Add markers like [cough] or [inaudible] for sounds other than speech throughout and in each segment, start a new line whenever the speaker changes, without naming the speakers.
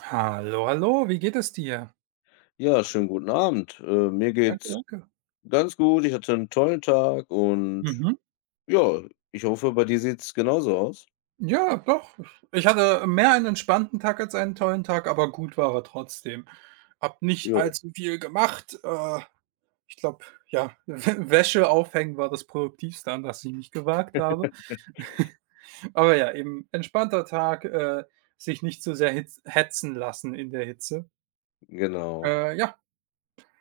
Hallo, hallo, wie geht es dir?
Ja, schönen guten Abend. Mir
Danke,
geht's
danke.
ganz gut. Ich hatte einen tollen Tag und
Mhm.
ja, ich hoffe, bei dir sieht's genauso aus.
Ja, doch. Ich hatte mehr einen entspannten Tag als einen tollen Tag, aber gut war er trotzdem. Hab nicht
Ja,
allzu viel gemacht. Ich glaube, ja, [laughs] Wäsche aufhängen war das Produktivste, an das ich mich gewagt habe. Aber ja, eben entspannter Tag, sich nicht so sehr hitz hetzen lassen in der Hitze.
genau.
Äh, ja,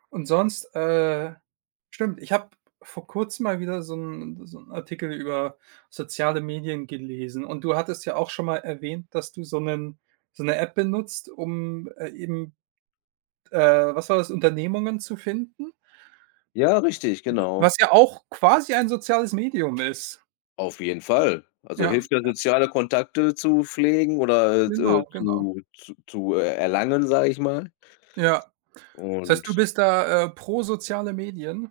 Und sonst, stimmt, ich habe vor Kurzem mal wieder so 'n Artikel über soziale Medien gelesen, und du hattest ja auch schon mal erwähnt, dass du so 'ne App benutzt, um, eben, äh, was war das, Unternehmungen zu finden,
Ja, richtig, genau.
was ja auch quasi ein soziales Medium ist.
Auf jeden Fall. Also,
Ja,
hilft ja, soziale Kontakte zu pflegen oder,
genau, genau.
zu erlangen, sage ich mal.
Ja. Das heißt, du
Und.
bist da, pro soziale Medien?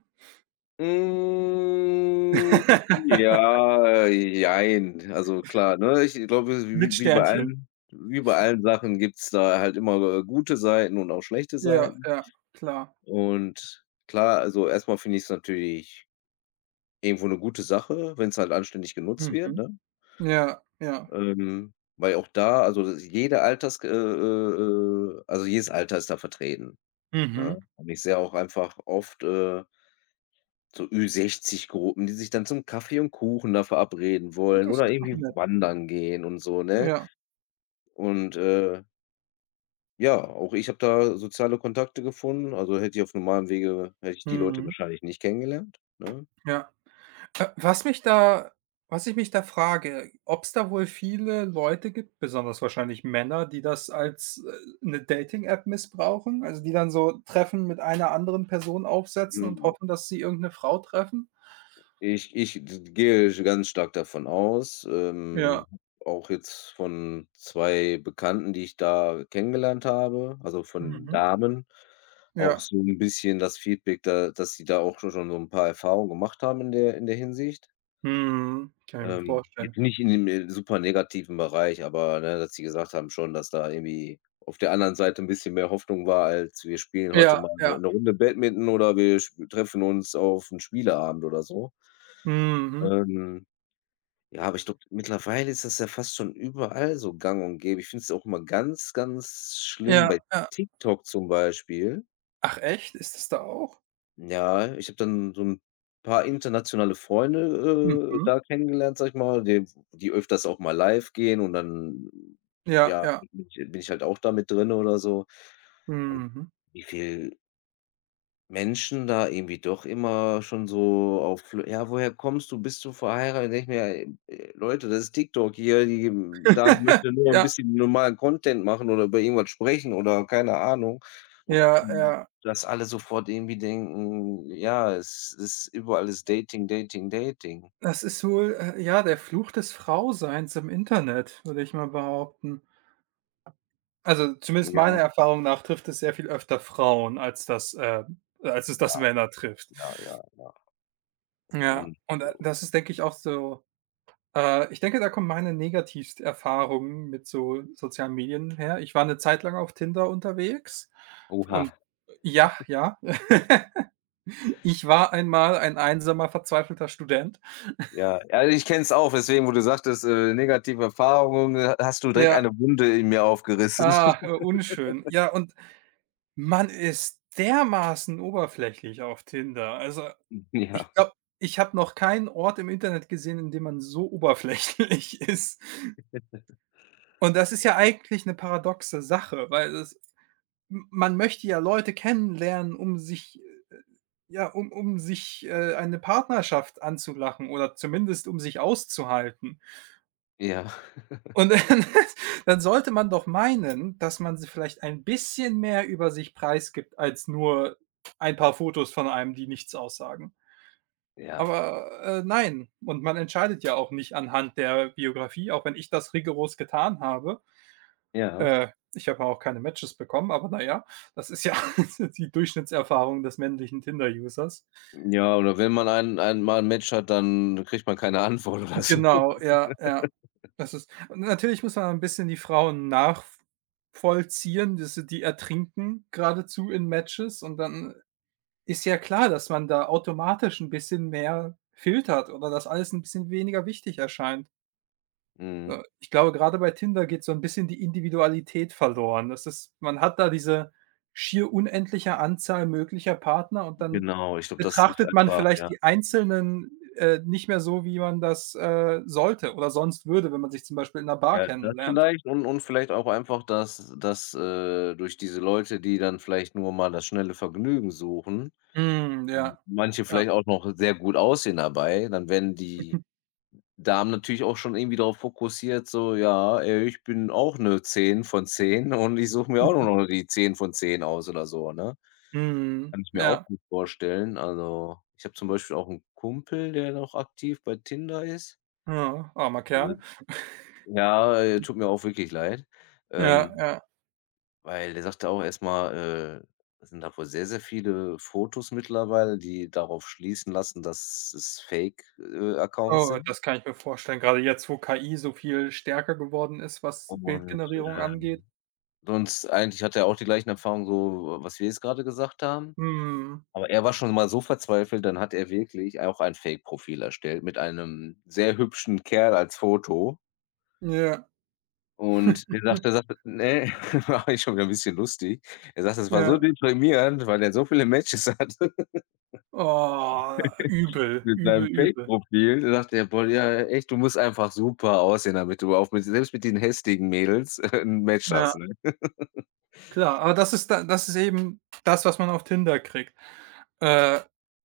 Hm, ja, jein. Also klar, ne? Ich glaube,
Mit Sternchen.
wie bei allen Sachen gibt's da halt immer, gute Seiten und auch schlechte
Ja,
Seiten.
ja, klar.
Und klar, also erstmal finde ich es natürlich irgendwo eine gute Sache, wenn es halt anständig genutzt wird,
Mhm.
ne?
Ja, ja.
Weil auch da, also jede Alters also jedes Alter ist da vertreten, ne?
Mhm.
Und ich sehe auch einfach oft, so ü sechzig Gruppen, die sich dann zum Kaffee und Kuchen da verabreden wollen
Das
oder
ist doch
irgendwie
nett.
wandern gehen und so, ne?
Ja.
Und, ja, auch ich habe da soziale Kontakte gefunden. Also, hätte ich, auf normalem Wege hätte ich die Leute
Mhm.
wahrscheinlich nicht kennengelernt, ne?
Ja. Wa Was mich da, was ich mich da frage, ob es da wohl viele Leute gibt, besonders wahrscheinlich Männer, die das als, 'ne Dating-App missbrauchen? Also, die dann so Treffen mit einer anderen Person aufsetzen und hoffen, dass sie irgendeine Frau treffen?
Ich gehe ganz stark davon aus,
Ja.
auch jetzt von 2 Bekannten, die ich da kennengelernt habe, also von
Mhm.
Damen, auch
Ja.
so ein bisschen das Feedback da, dass sie da auch so schon so ein paar Erfahrungen gemacht haben in der, in der Hinsicht.
Mhm. Kann ich mir vorstellen.
Jetzt nicht in dem super negativen Bereich, aber, ne, dass sie gesagt haben schon, dass da irgendwie auf der anderen Seite 'n bisschen mehr Hoffnung war, als wir spielen heute
Ja,
mal
ja.
'ne Runde Badminton oder wir sp treffen uns auf 'n Spieleabend oder so.
Mhm.
Ähm, ja, aber ich glaube, mittlerweile ist das ja fast schon überall so gang und gäbe. Ich finde es auch immer ganz, ganz schlimm bei
Ja, ja.
TikTok zum Beispiel.
Ach echt? Ist das da auch?
Ja, ich habe dann so 'n paar internationale Freunde,
Mhm.
da kennengelernt, sage ich mal, die die öfters auch mal live gehen und dann,
Ja,
ja,
ja.
bin ich halt auch da mit drin oder so. Und
Mhm.
wie viel Menschen da irgendwie doch immer schon so auf l „Ja, woher kommst du? Bist du verheiratet?“ Denke ich mir: „Ey, Leute, das ist TikTok hier, die da
[laughs]
möchte nur 'n
Ja.
bisschen normalen Content machen oder über irgendwas sprechen oder keine Ahnung.“
Ja,
Mhm.
ja.
Dass alle sofort irgendwie denken, ja, es ist überall ist Dating, Dating, Dating.
Das ist wohl, ja, der Fluch des Frauseins im Internet, würde ich mal behaupten. Also, zumindest meiner
Ja,
Erfahrung nach trifft es sehr viel öfter Frauen, als das als es
ja,
das Männer trifft.
ja, ja, ja.
Ja,
Und
und, das ist, denke ich, auch so ich denke, da kommen meine negativsten Erfahrungen mit so sozialen Medien her. Ich war eine Zeit lang auf Tinder unterwegs, und
oha,
ja, ja, [laughs] ich war einmal ein einsamer, verzweifelter Student.
ja. Ja, ich kenne es auch, deswegen, wo du sagtest, negative Erfahrungen, ha hast du direkt
Ja,
eine Wunde in mir aufgerissen.
ah,
[laughs]
unschön. Ja, und man ist dermaßen oberflächlich auf Tinder. Also,
Ja,
ich glaube, ich habe noch keinen Ort im Internet gesehen, in dem man so oberflächlich [laughs] ist. Und das ist ja eigentlich eine paradoxe Sache, weil es, m man möchte ja Leute kennenlernen, um sich, äh, ja, um sich, eine Partnerschaft anzulachen oder zumindest um sich auszuhalten.
ja,
Und dann [laughs] dann sollte man doch meinen, dass man sie vielleicht ein bisschen mehr über sich preisgibt als nur ein paar Fotos von einem, die nichts aussagen.
ja,
Aber, nein. Und man entscheidet ja auch nicht anhand der Biografie, auch wenn ich das rigoros getan habe.
ja.
Äh, Ich habe auch keine Matches bekommen, aber na ja, das ist ja [laughs] die Durchschnittserfahrung des männlichen Tinder-Users.
Ja, oder wenn man ein mal ein Match hat, dann kriegt man keine Antwort oder so.
Genau,
[laughs]
ja, ja. Das ist, und natürlich muss man ein bisschen die Frauen nachvollziehen, dass sie, die ertrinken geradezu in Matches, und dann ist ja klar, dass man da automatisch 'n bisschen mehr filtert oder dass alles 'n bisschen weniger wichtig erscheint.
Mhm.
Ich glaube, gerade bei Tinder geht so ein bisschen die Individualität verloren. Das ist, man hat da diese schier unendliche Anzahl möglicher Partner, und dann
Genau, ich glaube, das ist
betrachtet man
einfach
vielleicht
ja.
die Einzelnen, nicht mehr so, wie man das, sollte oder sonst würde, wenn man sich zum Beispiel in 'ner Bar
Ja, das
kennenlernt.
vielleicht und vielleicht auch einfach, dass durch diese Leute, die dann vielleicht nur mal das schnelle Vergnügen suchen,
Mhm, ja.
manche
Ja.
vielleicht auch noch sehr gut aussehen dabei, dann werden die
[laughs]
Damen natürlich auch schon irgendwie darauf fokussiert, so: „Ja, ich bin auch eine zehn von 10 und ich suche mir auch nur noch die 10 von 10 aus“ oder so, ne?
Mhm,
Kann ich mir auch
ja.
gut vorstellen. Also, ich habe zum Beispiel auch einen Kumpel, der noch aktiv bei Tinder ist.
Ja, armer
Also,
Kerl.
ja, tut mir auch wirklich leid.
Ja,
Ähm
ja.
Weil der sagte auch erstmal, äh, es sind da wohl sehr, sehr viele Fotos mittlerweile, die darauf schließen lassen, dass es Fake, Accounts
Oh,
sind.
das kann ich mir vorstellen. Gerade jetzt, wo KI so viel stärker geworden ist, was
Und,
Bildgenerierung
ähm,
angeht.
sonst eigentlich hat er auch die gleichen Erfahrungen, so, was wir jetzt gerade gesagt haben.
Mhm.
Aber er war schon mal so verzweifelt, dann hat er wirklich auch ein Fake-Profil erstellt mit einem sehr hübschen Kerl als Foto.
Ja.
Und der
Hm,
sagte: „Ne“, [laughs] war ich schon wieder 'n bisschen lustig. Er sagt, es war so
ja.
deprimierend, weil er so viele Matches [laughs] hatte.
Oh, übel,
Mit
übel,
seinem
übel.
Fake-Profil sagt er: „Boah, ja, echt, du musst einfach super aussehen, damit du auch mit, selbst mit den hässlichen Mädels 'n Match
Ja,
hast“, ne? [laughs]
klar. Aber das ist, da das ist eben das, was man auf Tinder kriegt. Äh,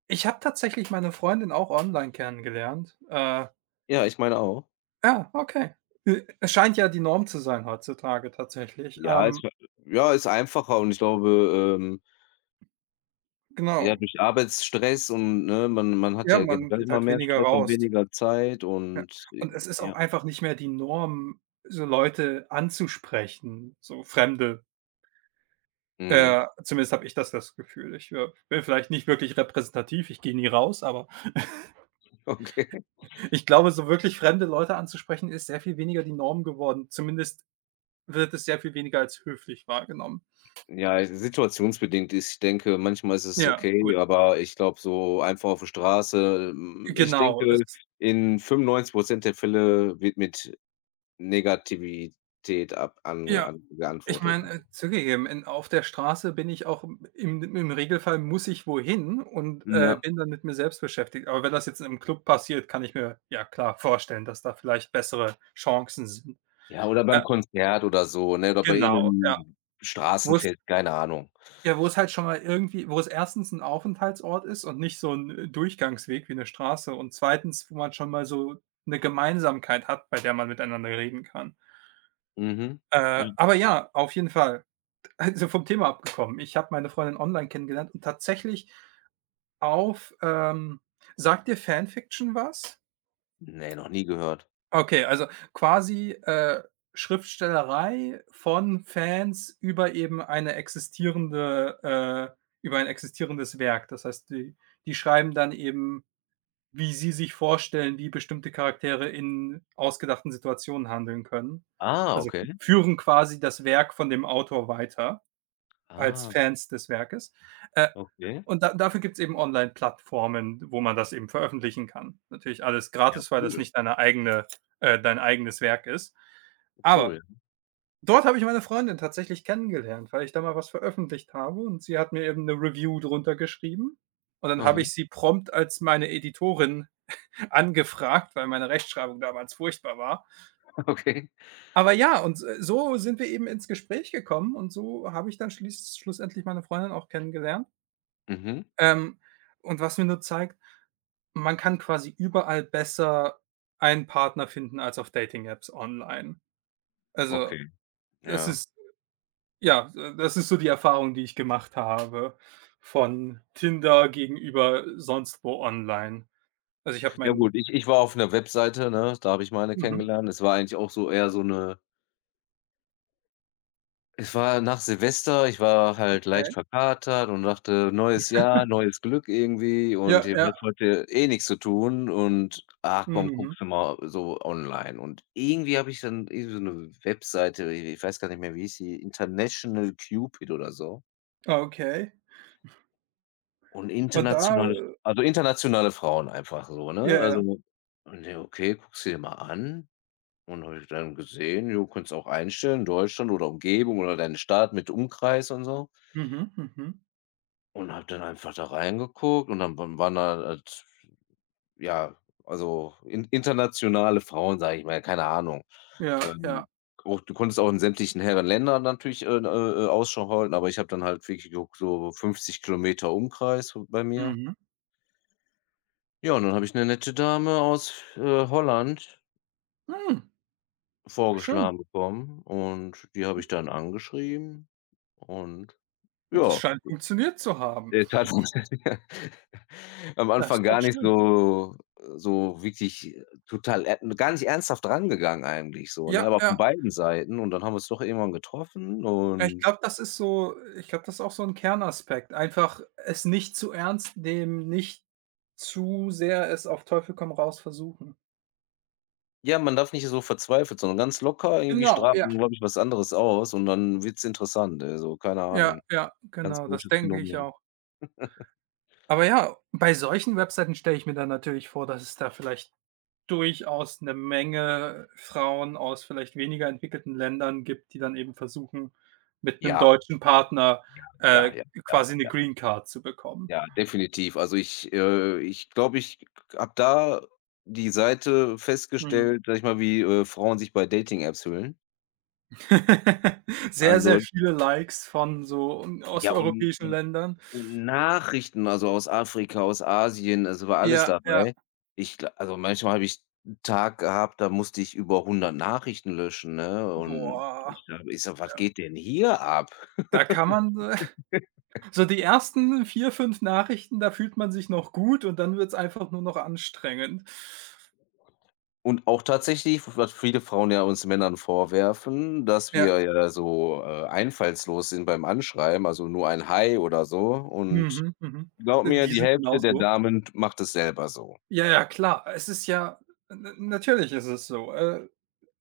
Ich habe tatsächlich meine Freundin auch online kennengelernt.
Ja, ich meine auch.
Ja, okay. Es scheint ja die Norm zu sein heutzutage tatsächlich.
Ja, ist, ja, ist einfacher und ich glaube, ja,
Genau.
durch Arbeitsstress und, ne, man hat
Ja,
ja
man
generell
geht
immer
halt
mehr
weniger
Stress und
raus.
weniger Zeit und,
Und es ist auch
ja.
einfach nicht mehr die Norm, so Leute anzusprechen, so Fremde.
Mhm.
Zumindest habe ich das Gefühl. Ich, bin vielleicht nicht wirklich repräsentativ, ich gehe nie raus, aber
[laughs] Okay.
ich glaube, so wirklich fremde Leute anzusprechen, ist sehr viel weniger die Norm geworden. Zumindest wird es sehr viel weniger als höflich wahrgenommen.
Ja, situationsbedingt ist, ich denke, manchmal ist es
Ja,
okay,
gut,
aber ich glaube, so einfach auf der Straße, ich
genau.
denke,
Es
in 95 der Fälle wird mit Negativität ab an
ja,
an
ich
geantwortet.
meine, zugegeben, in auf der Straße bin ich auch im Regelfall, muss ich wohin und,
Ja.
bin dann mit mir selbst beschäftigt. Aber wenn das jetzt im Club passiert, kann ich mir, ja klar, vorstellen, dass da vielleicht bessere Chancen sind.
Ja, oder
Äh,
beim Konzert oder so, ne, oder bei
genau, ja.
irgend
Wo es
Straßenfest, keine Ahnung.
Ja, wo es halt schon mal irgendwie, wo es erstens ein Aufenthaltsort ist und nicht so ein Durchgangsweg wie eine Straße, und zweitens, wo man schon mal so eine Gemeinsamkeit hat, bei der man miteinander reden kann.
Mhm. Ja.
Aber ja, auf jeden Fall. [laughs] Also, vom Thema abgekommen. Ich habe meine Freundin online kennengelernt und tatsächlich auf, sagt dir Fanfiction was?
Ne, noch nie gehört.
Okay, also quasi, Schriftstellerei von Fans über eben eine existierende über ein existierendes Werk. Das heißt, die schreiben dann eben, wie sie sich vorstellen, wie bestimmte Charaktere in ausgedachten Situationen handeln können.
Ah,
Also,
okay.
führen quasi das Werk von dem Autor weiter als
Ah,
Fans des Werkes. Äh
okay.
und da dafür gibt's eben Online-Plattformen, wo man das eben veröffentlichen kann. Natürlich alles
Ja,
gratis, weil das
cool,
nicht deine eigene dein eigenes Werk ist. Aber
cool.
dort habe ich meine Freundin tatsächlich kennengelernt, weil ich da mal was veröffentlicht habe und sie hat mir eben eine Review drunter geschrieben. Und dann habe
Aha,
ich sie prompt als meine Editorin [laughs] angefragt, weil meine Rechtschreibung damals furchtbar war.
[laughs] okay.
Aber ja, und, so sind wir eben ins Gespräch gekommen und so habe ich dann schließ schlussendlich meine Freundin auch kennengelernt.
Mhm,
Ähm, und was mir nur zeigt: Man kann quasi überall besser einen Partner finden als auf Dating-Apps online. Also,
okay,
es
ja.
ist ja, das ist so die Erfahrung, die ich gemacht habe von Tinder gegenüber sonst wo online. Also, ich habe
Ja
meinen
gut, ich war auf 'ner Webseite, ne? Da habe ich meine
mhm,
kennengelernt. Es war eigentlich auch so eher so 'ne, es war nach Silvester, ich war halt
okay.
leicht verkatert und dachte: „Neues Jahr, neues Glück irgendwie und
Ja,
hier
ja.
wird heute eh nix zu tun und ach komm,
Mhm.
guckst du mal so online.“ Und irgendwie habe ich dann irgendwie so 'ne Webseite, i ich weiß gar nicht mehr, wie hieß die, International Cupid oder so.
Okay.
Und
Und da
internationale, internationale Frauen einfach so, ne?
ja, ja.
Also, ne, okay, guckst du dir mal an. Und habe ich dann gesehen, jo, kannst auch einstellen, Deutschland oder Umgebung oder deine Stadt mit Umkreis und so.
Mhm, mhm.
Und habe dann einfach da reingeguckt und dann wa waren da halt, ja, also, in internationale Frauen, sage ich mal, keine Ahnung.
Ja, ja.
Ähm, Auch, du konntest auch in sämtlichen Herrenländern natürlich, Ausschau halten, aber ich habe dann halt wirklich geguckt, so 50 Kilometer Umkreis bei mir.
Mhm.
Ja, und dann habe ich eine nette Dame aus, Holland
Hm, schön.
vorgeschlagen bekommen und die habe ich dann angeschrieben. Und
Und das
ja,
scheint funktioniert zu haben.
der hat [laughs] am
Das ist
Anfang
doch
gar nicht
schön.
so, so wirklich total er gar nicht ernsthaft rangegangen, eigentlich, so, ne,
Ja,
aber
ja.
von beiden Seiten, und dann haben wir uns doch irgendwann getroffen
Ja, ich
und,
glaube, das ist so ich glaube, das ist auch so ein Kernaspekt. Einfach es nicht zu ernst nehmen, nicht zu sehr es auf Teufel komm raus versuchen.
ja, man darf nicht so verzweifelt, sondern ganz locker, irgendwie
Genau,
strahlt
ja,
man, glaube ich, was anderes aus und dann wird's interessant, also, keine
ja,
Ahnung.
ja,
Ganz
genau, das
komisches
denke ich
Phänomen.
auch. Aber ja, bei solchen Webseiten stelle ich mir dann natürlich vor, dass es da vielleicht durchaus eine Menge Frauen aus vielleicht weniger entwickelten Ländern gibt, die dann eben versuchen, mit einem
Ja,
deutschen Partner,
ja,
äh,
ja, ja,
quasi eine
ja.
Green Card zu bekommen.
Ja, definitiv. Also, ich glaube, ich habe da die Seite
Mhm.
festgestellt, sag ich mal, wie, Frauen sich bei Dating-Apps fühlen.
[laughs] Sehr, sehr
Also,
viele Likes von so
ja, und
osteuropäischen
und
Ländern.
und Nachrichten, also, aus Afrika, aus Asien, es war alles
Ja, ja,
dabei. Ich gla Also, manchmal habe ich 'n Tag gehabt, da musste ich über 100 Nachrichten löschen, ne? Und
boah.
ich sage: „Was
Ja,
geht denn hier ab?“
da kann man [laughs] so die ersten 4 5 Nachrichten, da fühlt man sich noch gut und dann wird's einfach nur noch anstrengend.
Und auch tatsächlich, was viele Frauen ja uns Männern vorwerfen, dass
Ja.
wir ja so, einfallslos sind beim Anschreiben, also nur ein „Hi“ oder so. Und
Mhm, mhm.
glaub mir,
Die
die
sind
Hälfte der
genauso.
Damen macht es selber so.
Ja, ja, klar. Es ist ja, n natürlich ist es so.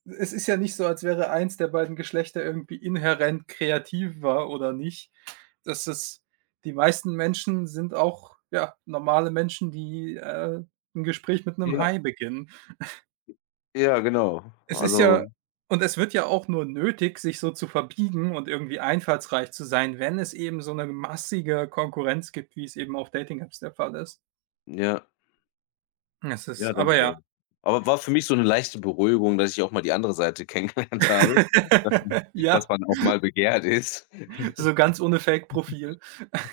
Es ist ja nicht so, als wäre eins der beiden Geschlechter irgendwie inhärent kreativer oder nicht. Das ist die meisten Menschen sind auch, ja, normale Menschen, die, 'n Gespräch mit einem
Ja,
„Hi“ beginnen.
ja, genau.
Es ist ja
Also,
und es wird ja auch nur nötig, sich so zu verbiegen und irgendwie einfallsreich zu sein, wenn es eben so eine massige Konkurrenz gibt, wie es eben auf Dating-Apps der Fall ist.
ja,
Es ist
ja, denke
aber
ich
ja.
auch. Aber war für mich so 'ne leichte Beruhigung, dass ich auch mal die andere Seite [laughs] kennengelernt habe, dass
[laughs] Ja,
man auch mal begehrt ist.
so ganz ohne Fake-Profil.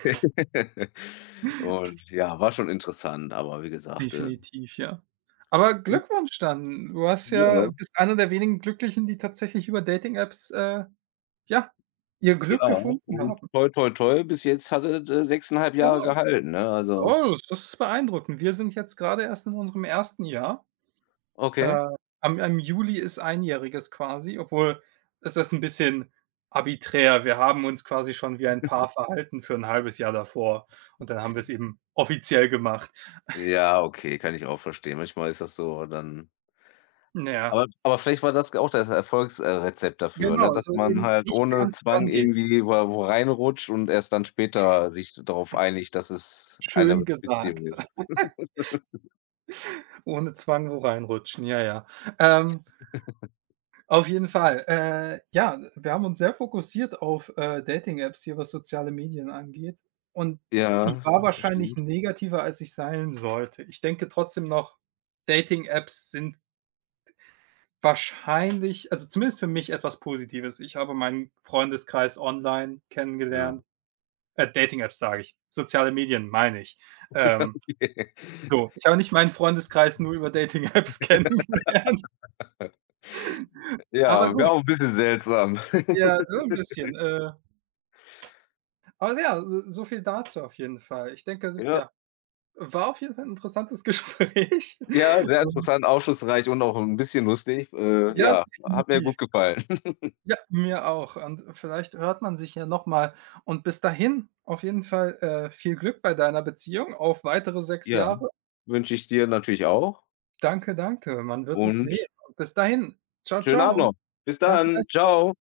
[laughs] Und ja, war schon interessant, aber wie gesagt,
Definitiv, ja. Aber Glückwunsch dann. Du hast ja,
ja.
bist einer der wenigen Glücklichen, die tatsächlich über Dating-Apps, ja, ihr
Ja,
Glück gefunden
und
haben.
toi, toi, toi, bis jetzt hat es, 6,5 Jahre
Genau.
gehalten, ne? Also,
Oh, das, das ist beeindruckend. Wir sind jetzt gerade erst in unserem ersten Jahr.
okay.
Äh, am Juli ist einjähriges quasi, obwohl, ist das ein bisschen arbiträr. Wir haben uns quasi schon wie ein Paar verhalten für ein halbes Jahr davor und dann haben wir es eben offiziell gemacht.
Ja, okay, kann ich auch verstehen. Manchmal ist das so, dann,
Ja,
aber vielleicht war das auch das Erfolgsrezept dafür, ne,
genau,
dass
so
man
eben
halt
nicht
ohne
ernst
Zwang
rangehen.
irgendwie wo reinrutscht und erst dann später sich darauf einigt, dass es eine
Schön gesagt.
Beziehung ist.
Ohne Zwang wo reinrutschen, ja, ja. Ähm Auf jeden Fall. Ja, wir haben uns sehr fokussiert auf, Dating-Apps hier, was soziale Medien angeht. Und ich
Ja,
war wahrscheinlich
stimmt,
negativer, als ich sein sollte. Ich denke trotzdem noch, Dating-Apps sind wahrscheinlich, also zumindest für mich, etwas Positives. Ich habe meinen Freundeskreis online
ja.
kennengelernt. Dating-Apps sage ich, soziale Medien meine ich. Ähm,
[laughs]
so, ich habe nicht meinen Freundeskreis nur über Dating-Apps [laughs] kennengelernt, aber
Ja, wäre
gut.
auch ein bisschen seltsam.
Ja, so
[laughs]
ein bisschen, aber ja, so so viel dazu auf jeden Fall. Ich denke,
Ja.
ja, war auf jeden Fall 'n interessantes [laughs] Gespräch.
Ja, sehr
Und
interessant, aufschlussreich und auch ein bisschen lustig.
ja,
Ja, hat mir
definitiv.
gut gefallen. [laughs]
Ja, mir auch. Und vielleicht hört man sich ja noch mal. Und bis dahin auf jeden Fall, viel Glück bei deiner Beziehung auf weitere 6
Ja,
Jahre.
wünsche ich dir natürlich auch,
Danke, danke. Man wird es
und
sehen. Und bis dahin. Ciao,
schönen Abend
ciao.
noch. Bis
Danke.
dann. Ciao.